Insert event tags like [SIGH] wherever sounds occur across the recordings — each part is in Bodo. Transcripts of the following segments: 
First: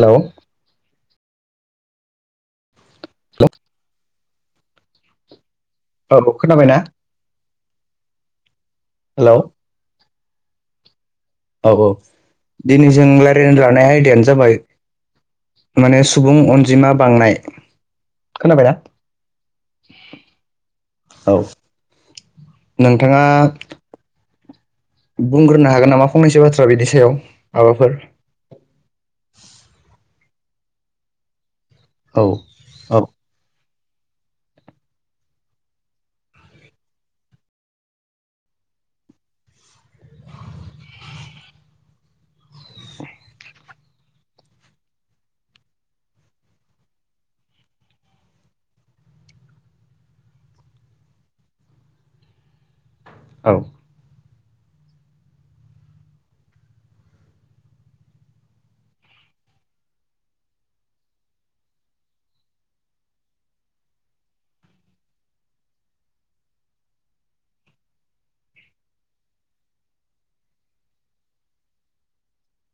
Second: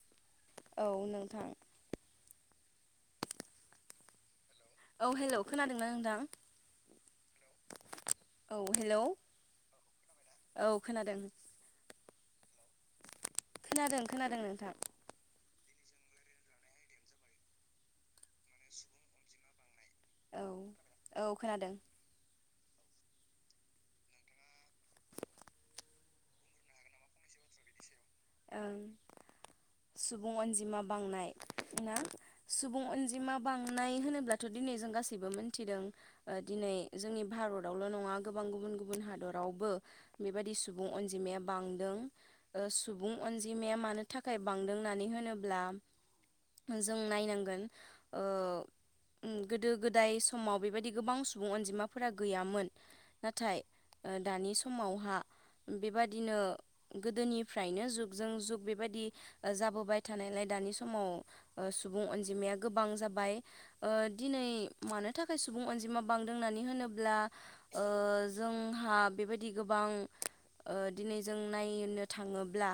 हेलौ औ नोंथां। [UNINTELLIGIBLE] औ हेलौ खोनादोंना नोंथां? औ खोनाबायना औ हेलौ औ खोनादों। औ औ दिनै जों रायलायनो लानाय खोनादों आयदायानो खोनादों जाबाय नोंथां माने सुबुं अनजिमा बांनाय खोनाबाय ना? औ औ खोनादों। नोंथाङा। बुंग्रोनो हागोन नामा फंनैसो बाथ्रा बिनि सायाव माबाफोर? ओं सुबुं अनजिमा बांनाय ना औ सुबुं औ अनजिमा बां नाय होनोब्लाथ' दिनै जों गासैबो मोनथिदों ओ दिनै जोंनि भारतावल' नङा गोबां गुबु गुबुन हादरावबो बेबायादि सुबुं अनजिमाया बांदों ओ सु बुं अनजिमाया मानो थाखाय बांदों होननानै होनोब्ला जों नायनांगोन ओ ओम गोदो गोदाय समाव बेबायदि गोबां सुबुं अनजिमाफोरा गैयामोन। नाथाय औ ओ दानि समावहा बेबादिनो गोदोनि फ्रायनो जुगजों जुग बेबायदि जाबोबाय थानायलाय दानि समाव सुबुं अनजिमाया गोबां जाबाय ओ दिनै मानो थाखाय सुबुं अनजिमा बांदों होननानै होनोब्ला ओ जोंहा बेबायदि गोबां ओ दिनै जों नायनो थाङोब्ला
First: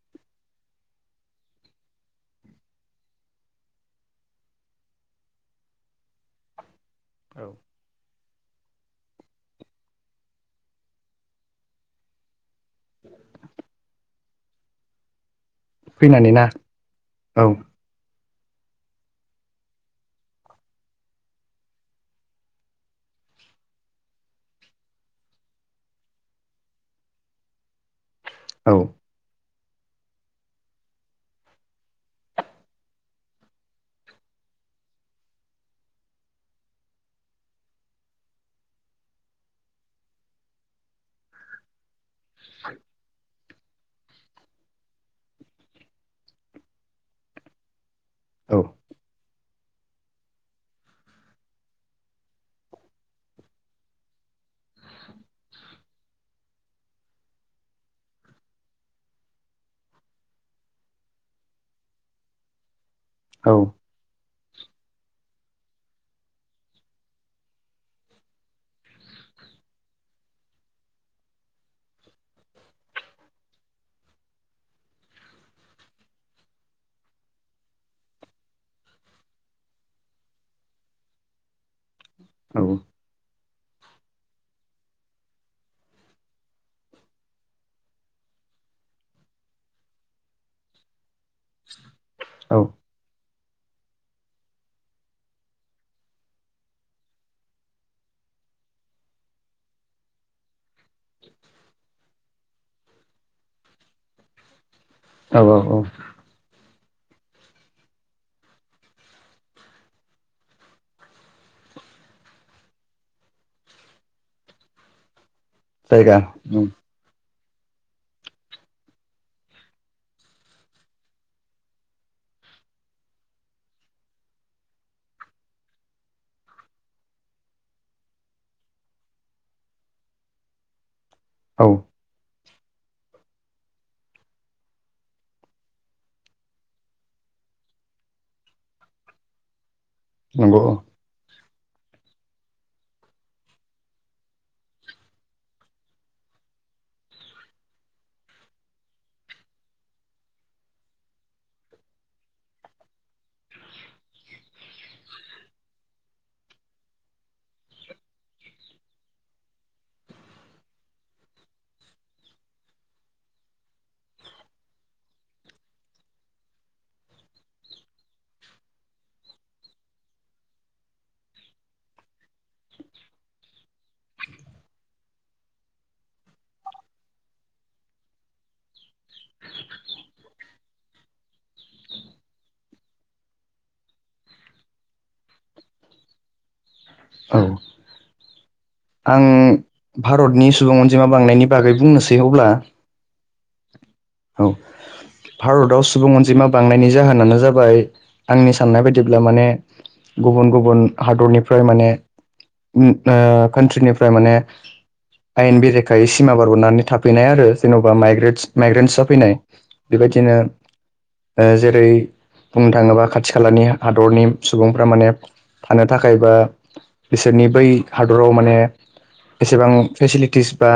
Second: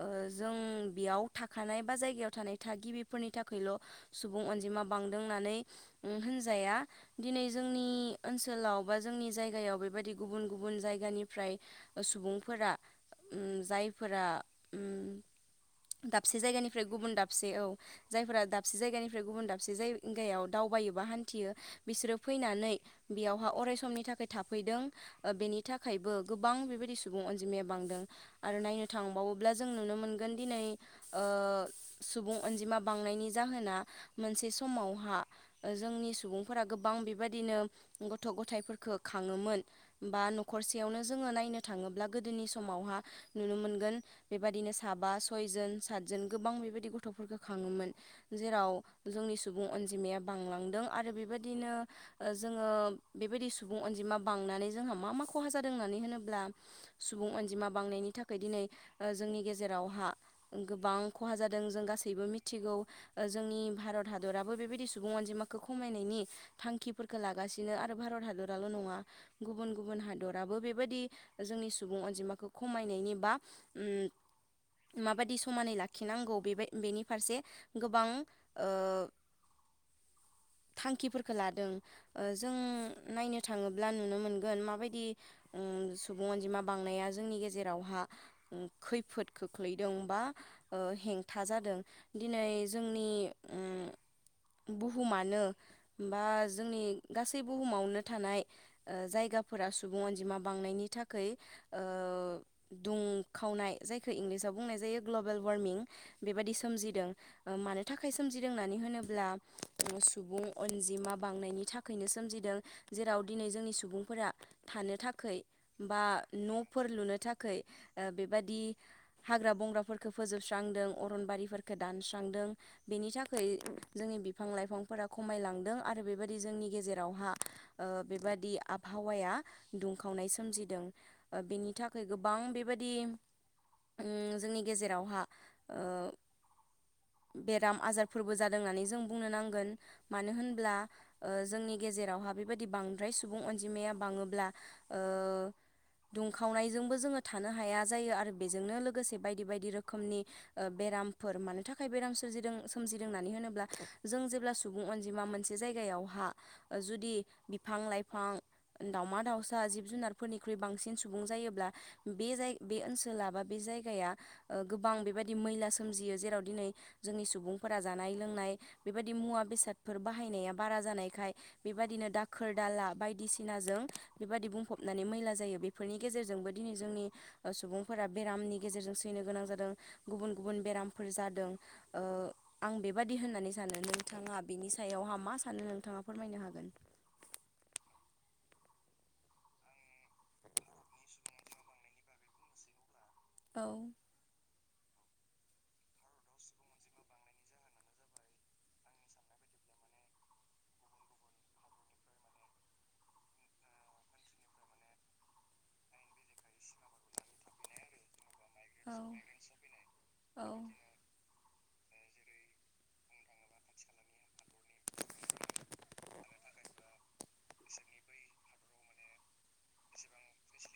ओ जों बेयाव थाखानाय बा जायगायाव थानाय थागिबिफोरनि थाखायल' सुबुं अनजिमा बांदों होननानै होनजाया दिनै जोंनि ओनसोलाव बा जोंनि जायगायाव बेबायदि गुबुन गुबुन जायगानिफ्राय सुबुंफोरा। उम [INAUDIBLE] जायफोरा फैनानै दाबसे उम ना जायगानिफ्राय गुबुन दाबसे औ। जायफोरा दाबसे जायगानिफ्राय गुबुन दाबसे जायगायाव दावबायोबा हान्थियो बिसोरो फैनानै बेयावहा अराय समनि थाखाय थाफैदों ओ बेनि थाखायबो गोबां बेबायदि सुबुं अनजिमाया बांदों। आरो औ औ नायनो थांबावो। अब्ला जों नुनो मोनगोन दिनै ओ सुबुं अनजिमा बांनायनि जाहोना मोनसे। मोनसे समावहा जोंनि सुबुंफोरा गोबां बेबायदिनो गथ' गथायाइफोरफोरखौ खाङोमोन। बा न'रसेयावनो जोङो नायनो थाङोब्ला गोदोनि समावहा। नुनो मोनगोन बेबदििनो साबा सयजोन सातजोन गोबां बेबायदि गथ'फोरखौ खाङोमोन। औ जेराव जोंनि सुबुं अनजिमाया बांलांदों आरो बेबायदिनो जोङो बेबायदि सुबुं अनजिमा बां बांनानै मा मा खहा जादों होननानै बुंङोब्ला जोंहा सुबुं अनजिमा बांनायनि थाखाय दिनै ओ जोंनि गेजेराव हा गोबां खहा जादों जों गासैबो मिथिगौ। औ जोंनि भारत हादर हादराबो बेबायदि सुबुं अनजिमाखौ खमायनायनि थांखिफोरखौ लागासिनो आरो भारत हादराल' नङा गुबुन गुबुन हादराबो बेबायदि जोंनि सुबुं अनजिमाखौ खमायनायनि बा उम माबायदि समानै लाखिनांगौ बे बेनि फारसे गोबां ओ [INAUDIBLE] थांखिफोरखौ लादों ओ जों औ नायनो। थाङोब्ला नुनो मोनगोन माबायदि सुबुं अनजिमा बांनाया जोंनि गेजेरावहा खैफोद खोख्लैदों बा ओ हेंथा जादों दिनै औ जोंनि उम [INAUDIBLE] बुहुमानो बा जोंनि गासै बुहुमावनो थानाय ओ जायगा फोरा सुबुं अनजिमा बांनायनि थाखाय ओ दुंखावनाय जायखौ इंलिसाव बुंनाय जायो। ग्लबेल औ वार्मिं औ बेबायदि सोमजि होयो मानो थाखाय सोमजिदों होननानै होनोब्ला सुबुं अनजिमा बांनायनि थाखाय नो सोमजिदों जेराव दिनै जोंनि सुबुंफोरा थानो थाखाय बा जायगा न'फोर लुनो थाखाय बेबादि हाग्रा बंग्राफोरफोरखौ फोजोबस्रांदों अरनबारिफोरफोरखौ दानस्रांदों। बेनि थाखाय जोंनि बिफां लाइफांफोरा खमायलांदों आरो बेबायदि जोंनि गेजेरावहा ओ बेबादि आबहावाया दुंखावनाय सोमजिदों औ बेनि थाखाय गोबां बेबायदि उम जोंनि गेजेरावहा बेराम आजारफोरबो जादों होननानै जों बुंनो नांगोन मानो नंगौ होनब्ला औ ओ जोंनि गेजेरावहा बेबायदि बांद्राय सुबुं अनजिमाया बाङोब्ला ओ दुंखावनाय बेजोंबो जोङो थानो हाया जायो आरो बेजोंनो लोगोसे बायदि बायदि रोखोमनि बेरामफोर मानो थाखाय थाखाय बेराम सोरजिदों सोमजिदों होननानै होनोब्ला जों जेब्ला सुबुं अनजिमा मोनसे जायगायावहा जुदि बिफां लाइफां दाावमा दाउसा जिब जुनारफोरनिख्रुइ बांसिन सुबुं जायोब्ला बे ओनसोला बा बे जायगाया गोबां ओ बेबायदि मैला सोमजियो जेराव दिनै जोंनि सुबुंफोरा जानाय लोंनाय बेबायदि मुवा बेसादफोर बाहायनाया बारा जानायखाय बेबायदिनो दाखोर दाला बायदिसिनाजों बेबायदि बुंफबनानै मैला जायो बेफोरनि गेजेरजोंबो दिनै जोंनि सुबुंफोरा बेरामनि गेजेरजों सैनो गोनां जादों गुबुन गुबुन बेरामफोर जादों ओ आं बेबादि होननानै सानो नोंथाङा। नोंथाङा फोरमायनो हागोन। औ। आं भारतनि सुबुं अनजिमा बांनायनि बागै बुंनोसै अब्ला।? औ। औ। भारताव सुबुं अनजिमा बांनायनि जाहोनानो जाबाय आंनि साननाय बायदिब्ला माने गुबुन- गुबुन हादरनिफ्राय माने [UNINTELLIGIBLE] कान्ट्रिनिफ्राय माने आयेन बेरेखायै सिमा बारबोनानै थाफैनाय आरो जेन'बा माइग्रेटस औ माइग्रेन्टसआव फैनाय बेबायदिनो औ जेरै बुंनो थाङोबा खाथि -खालानि हादरनि सुबुंफ्रा माने थानो थाखाय बा बिसोरनि बै हादराव माने। एसेबां फेसिलिटिसफ्रा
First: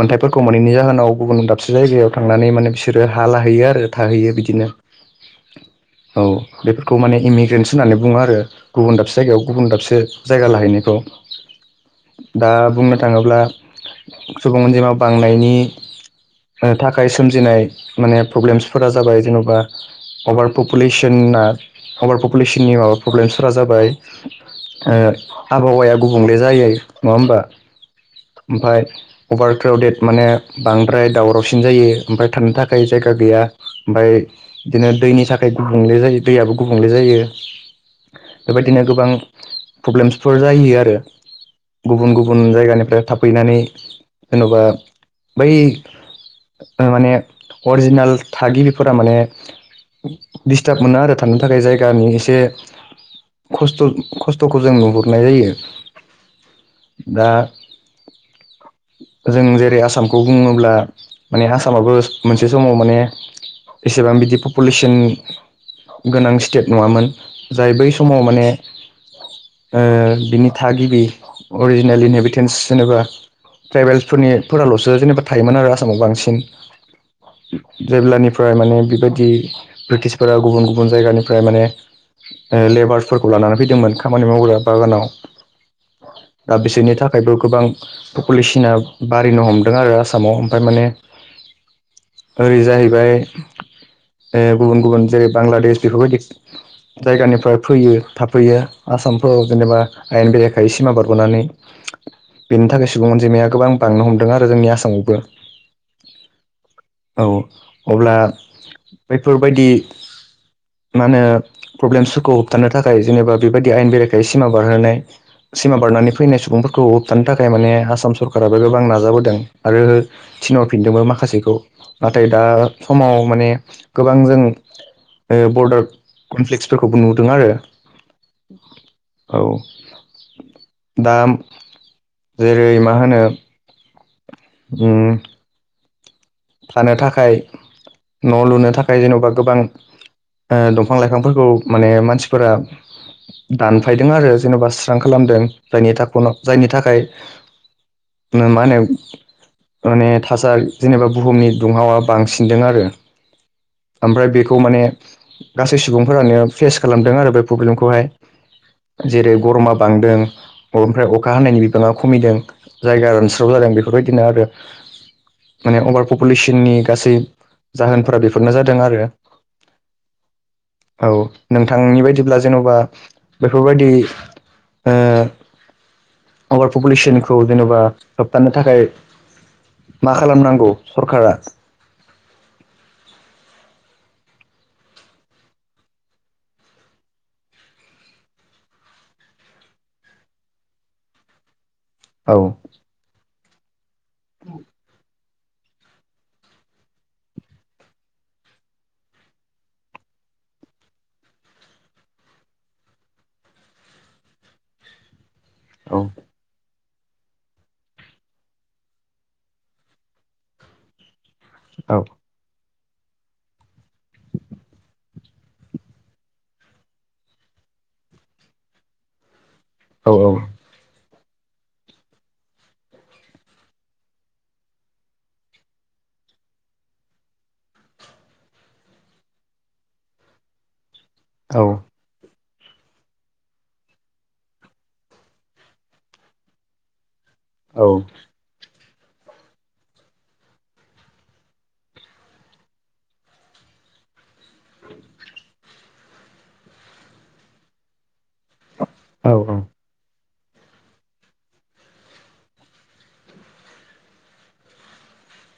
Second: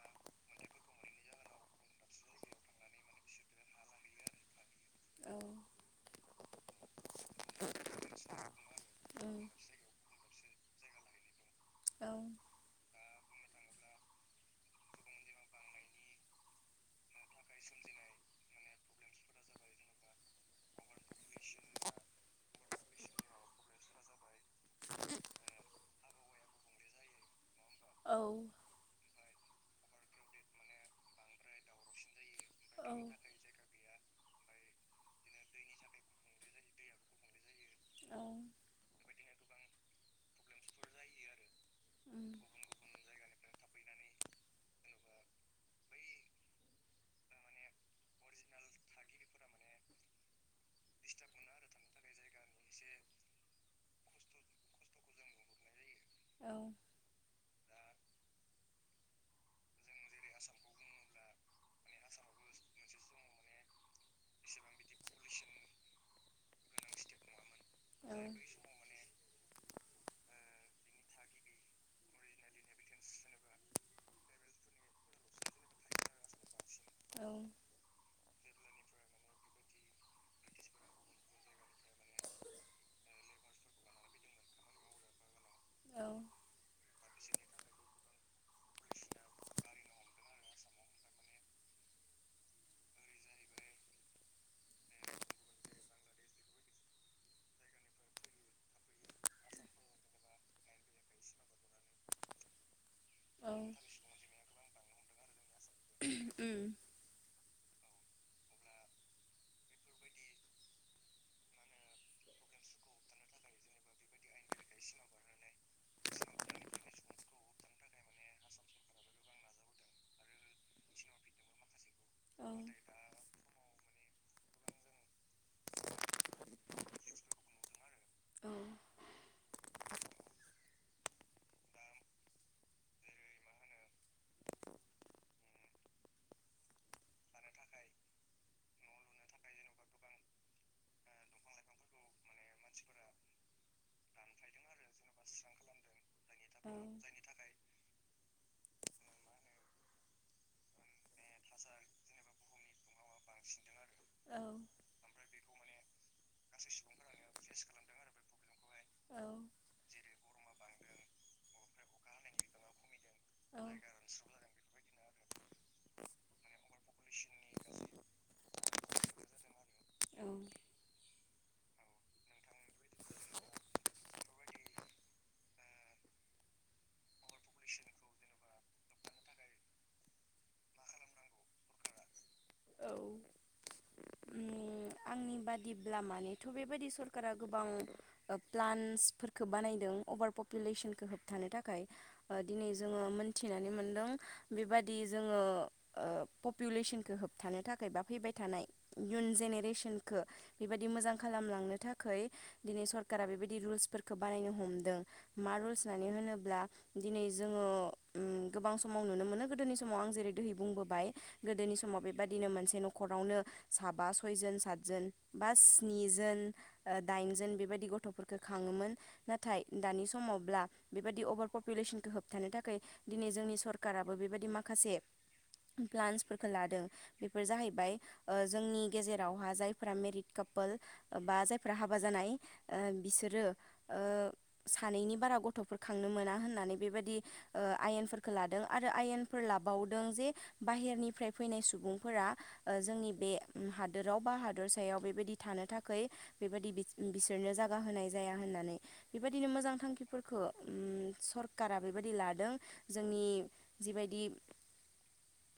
मोनथायफोरखौ मोनैनि जाहोनाव गुबुन दाबसे जायगायाव थांनानै माने बिसोरो हा लाहैयो आरो थाहैयो बिदिनो। औ औ बेफोरखौ माने इमिग्रेन्स होननानै बुंङो आरो गुबुन दाबसे जायगायाव गुबुन दाबसे जायगा लाहैनायखौ औ दा बुंनो थाङोब्ला, सुबुं अनजिमा बांनायनि थाखाय सोमजिनाय माने प्रब्लेमसफोरा जाबाय जेनेबा अभार पपुलेसना अभार पपुलेसननि माबा प्रब्लेमसफोरा जाबाय ओ आबहावाया गुबुंले जायै नङा होमबा? ओमफाय अभार क्राउडेड माने बांद्राय दावरावसिन जायो ओमफाय थानो थाखाय [UNINTELLIGIBLE] औ जायगा गैया ‌। ओमफ्राय बिदिनो दैनि थाखाय गुबुंले जायो दैयाबो गुबुंले जायो। बेबायदिनो गोबां प्रब्लेमसफोर जायो आरो। गुबुन -गुबुन जायगानिफ्राय थाफैनानै जेन'बा बै माने अरिजिनेल थागिबिफोरा माने दिस्टार्ब मोना आरो थानो थाखाय जायगानि एसे खस्थ' -खस्थ' [UNINTELLIGIBLE] जों नुहुरनाय जायो औ दा जों जेरै आसामखौ बुंङोब्ला माने आसामाबो मोनसे समाव माने एसेबां बिदि पपुलेसन गोनां स्टेट नङामोन जाय बै समाव औ-औ-औ माने ओ बिनि थागिबि अरिजिनेल इनहेबिटेन्स जेनेबा ट्राइबेल्सफोरनिफोराल'सो जेनेबा थायोमोन आरो आसामाव बांसिन। जेब्लानिफ्राय माने बेबायदि ब्रिटिशफोरा गुबुन -गुबुन जायगानिफ्राय माने लेबारसफोरखौ लानानै फैदोंमोन खामानि मावग्रा बागानाव। औ-औ-औ-औ-औ-औ दा बिसोरनि थाखायबो गोबां पपुलेसना बारिनो हमदों आरो आसामाव ओमफ्राय माने ओरै जाहैबाय गुबुन- गुबुन जेरै बांलादेश बेफोरबायदि जायगानिफ्राय फैयो थाफैयो। आसामफोराव जेनेबा आयेन बेरेखायै सिमा बारबोनानै। बेनि थाखाय सुबुं अनजिमाया गोबां बांनो हमदों आरो जोंनि आसामावबो। औ अब्ला बेैफोरबायदि मा होनो प्रब्लेमसफोरखौ होबथानो थाखाय जेनेबा बेबायदि आयेन बेरेखा सिमा बारहोनाय सिमा बारनानै फैनाय सुबुंफोरखौ होबथानो थाखाय माने आसाम सरकाराबो गोबां नाजाबोदों। आरो थिनहरफिनदोंबो माखासे। नाथाय दा समाव माने गोबां जों ओ बरडार कनफ्लेक्सफोरखौबो नुदों आरो। [UNINTELLIGIBLE] औ दा जेरै मा होनो। उम। थानो थाखाय। न' लुनो थाखाय जेन'बा गोबां दंफां -लाइफांफोरखौ माने मानसि [UNINTELLIGIBLE] दानफायदों आरो जेन'बा स्रां खालामदों जायनि थाख जायनि थाखाय मा होनो माने थासारि जेनेबा बुहुमनि दुंहावा बांसिनदों आरो [INAUDIBLE] ओमफ्राय बेखौ माने गासै सुबुंफोरानो फेस खालामदों आरो बे प्रब्लेमखौहाय जेरै गरमा बांदोंमफ्राय अखा हानायनि बिबाङा खमिदों जायगा रनस्राव बेफोरबायदिनो आरो म अभारुेसनि गासै जाहोनफोरा बे बेफोरनो जादों आरो औ। नोंथांनि बायदिब्ला जेन'बा बेफोरबायदि अभार पपुलेसनखौ जेनेबा होबथानो थाखाय मा खालामनांगौ सरखारा उम आंनि बादिब्ला मानेथ' बेबायादि सरकारा गोबां प्लान्सफोरखौ बानायदों भारुेसनखौ होबथानो थाखाय औ दिनै जोङो मोनथिनानै मोन बेबदि जोङो पपुलेसनखौो होबथानो थाखाय बा फैबाय थानाय इयुन जेनेरेसन बेबायदि मोजां खालामलांनो थाखाय दिनै सरखारारा बेबायदि रुलसफोरखौ बानायनो हमदों मा रुल्स औ होननानै होनोब्ला दिनै जोङो गोबां समाव नुनो मोनो गोदोनि समाव आं जेरै दैहै बुंबोबाय गोदोनि औ समाव बेबायाददिनो मोनसे न'खरावनो साबा सयजोन सा जोन बा स्नि जोन दाइनजोन बेबायदि गथ'फोरफोरखौ खाङोमोन ना नाथाय दानि औ समावब्ला बेबाददि अभार पपुलेसनखौ होबथानो थाखाय दिनै जोंनि सरकाराबो बेबायदि माखासे प्लान्सफोरखौ लादों बेफोर जाहैबाय जोंनि गेजेरावहा जाय मेरिद कापोल बा औ जायफोरा हाबा जानाय बिसोरो सानैनि बारा गथ'फोर खांनो मोना होननानै बेबायदि औ आयेनफोरखौ लादों। आरो आयेनफोर लाबावदों जे बाहेरनिफ्राय फैनाय सुबुंफोरा जोंनि बे हादोराव बा हाद बेादर सायाव बेबायदि थानो थाखाय बेबायदि बिसोरनो जागा होनाय जाया होननानै बेबायदिनो औ मोजां थांखिफोरखौ सरकारा बेबायदि लादों जोंनि जिबायदि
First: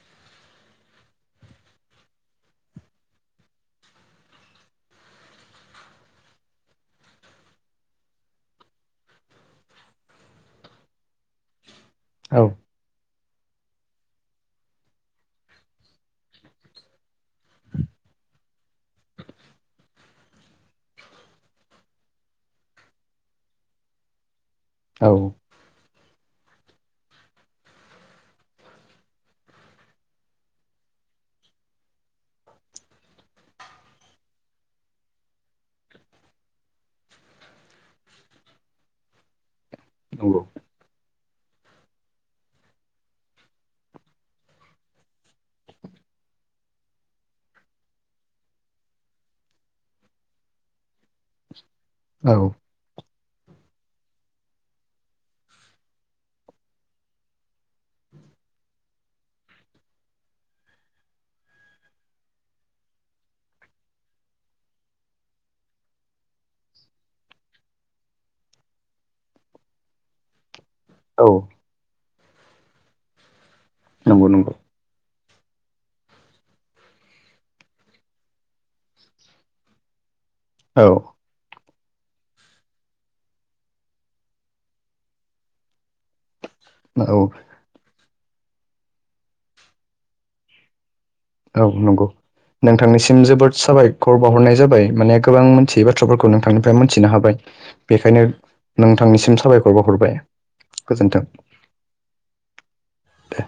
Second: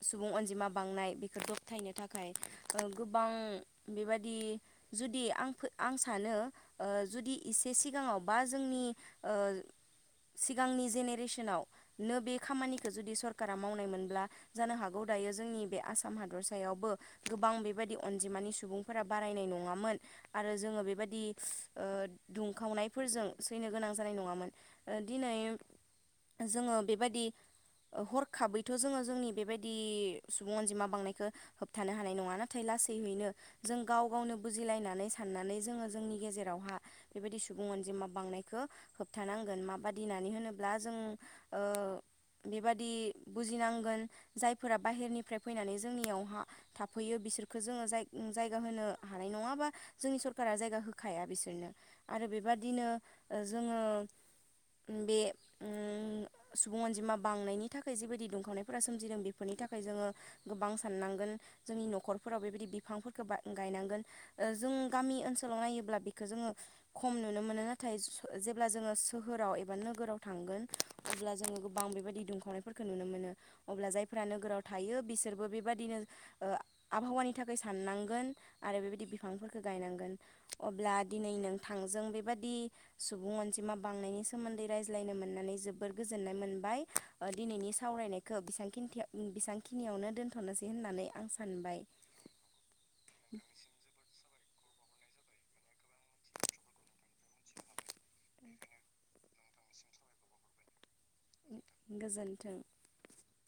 सुबुं अनजिमा बांनाय बेखौ दबथायनो थाखाय गोबां बेबादि जुदि आं आं सानो जुदि एसे सिगाङाव बा जोंनि सिगांनि जेनेरेसनावनो बे औ खामानिखौ जुदि स सका मावनाय मोनब्ला जानो हागौ दायो जोंनि बे आसाम हादरसायावबो गोबां बेबायदि अनजिमानि सुबुंफोरा बारायनाय नङामोन आरो जोङो बेबदि दुंखावनायफोरजों स जनो गोनां जानाय नङामोन औ औ दिनै जोङो बेबायदि हरखाबैथ' जोङो जोंनि बेबायदि सुबुं अनजिमा बांनायखौ होबथानो हानाय नङा नाथाय लाासैयैनो जों गाव गावनो बुजिलायनानै साननानै जोङो जोंनि गेजेरावहा बेबायदि सुबुं अनजिमा बांनायखौ होबथानांगोन म बादि होननानै नंगौ होनोब्ला जों ओ [INAUDIBLE] बेबादि बुजिनांगोन जायफोरा बाहेरनिफ्राय फैनानै जोंनियावहा थाफैयो। बिसोरखो जोङोाय जायगा होनो हानाय नङाबा जोंनि सरकारा जायगा होखाया बिसोरनो आरो औ बेबादिनो जोङो बे सुबुं अनजिमा बांनायनि थाखाय जिबायदि दुंखावनायफोरा सोमजिदों बेफोरनि थाखाय जोङो गोबां साननांगोन जोंनि न'खरफोराव बेबायदि बिफांफोरखौ गायनांगोन जों गामि ओनसोलाव नायोब्ला बेखौो जोङो खम नुनो मोनो नाथाय जेब्ला जोङो सोहोराव एबा नोगोराव थांगोन औ अब्ला जोङो गोबां बेबायदि दुंखावनायफोरखौ नुनो मोनो अब्ला जायफोरा नंगौ नंगौ नोगोराव थायो बिसोर बो बेबदिनो ओ आबहावानि थाखाय साननांगोन आरो बेबायदि बिफांफोरखौ गायनांगोन। औ अब्ला दिनै नों थांजों बेबादि सुबुं अनजिमा बांनायनि सोमोन्दै रायज्लायनो मोननानै जोबोद गोजोननाय मोन बाय औ ओ दिनैनि सावरायनायखौ बेसेबांखिनथियाव ओम बेसेबांखिनियावनो दोनथ'नोसै होननानै आं औ सानबाय नंगौ नोंथांनिसिम जोबोद साबायखर बाव हरनाय जाबाय माने गोबां मोनथियै बाथ्राफोरखौ नोंथांनिफ्राय मोनथिनो हाबाय। बेखायनो नोंथांनिसिम साबायखर बावहरबाय। गोजोन्थों गोजोन्थों। दे।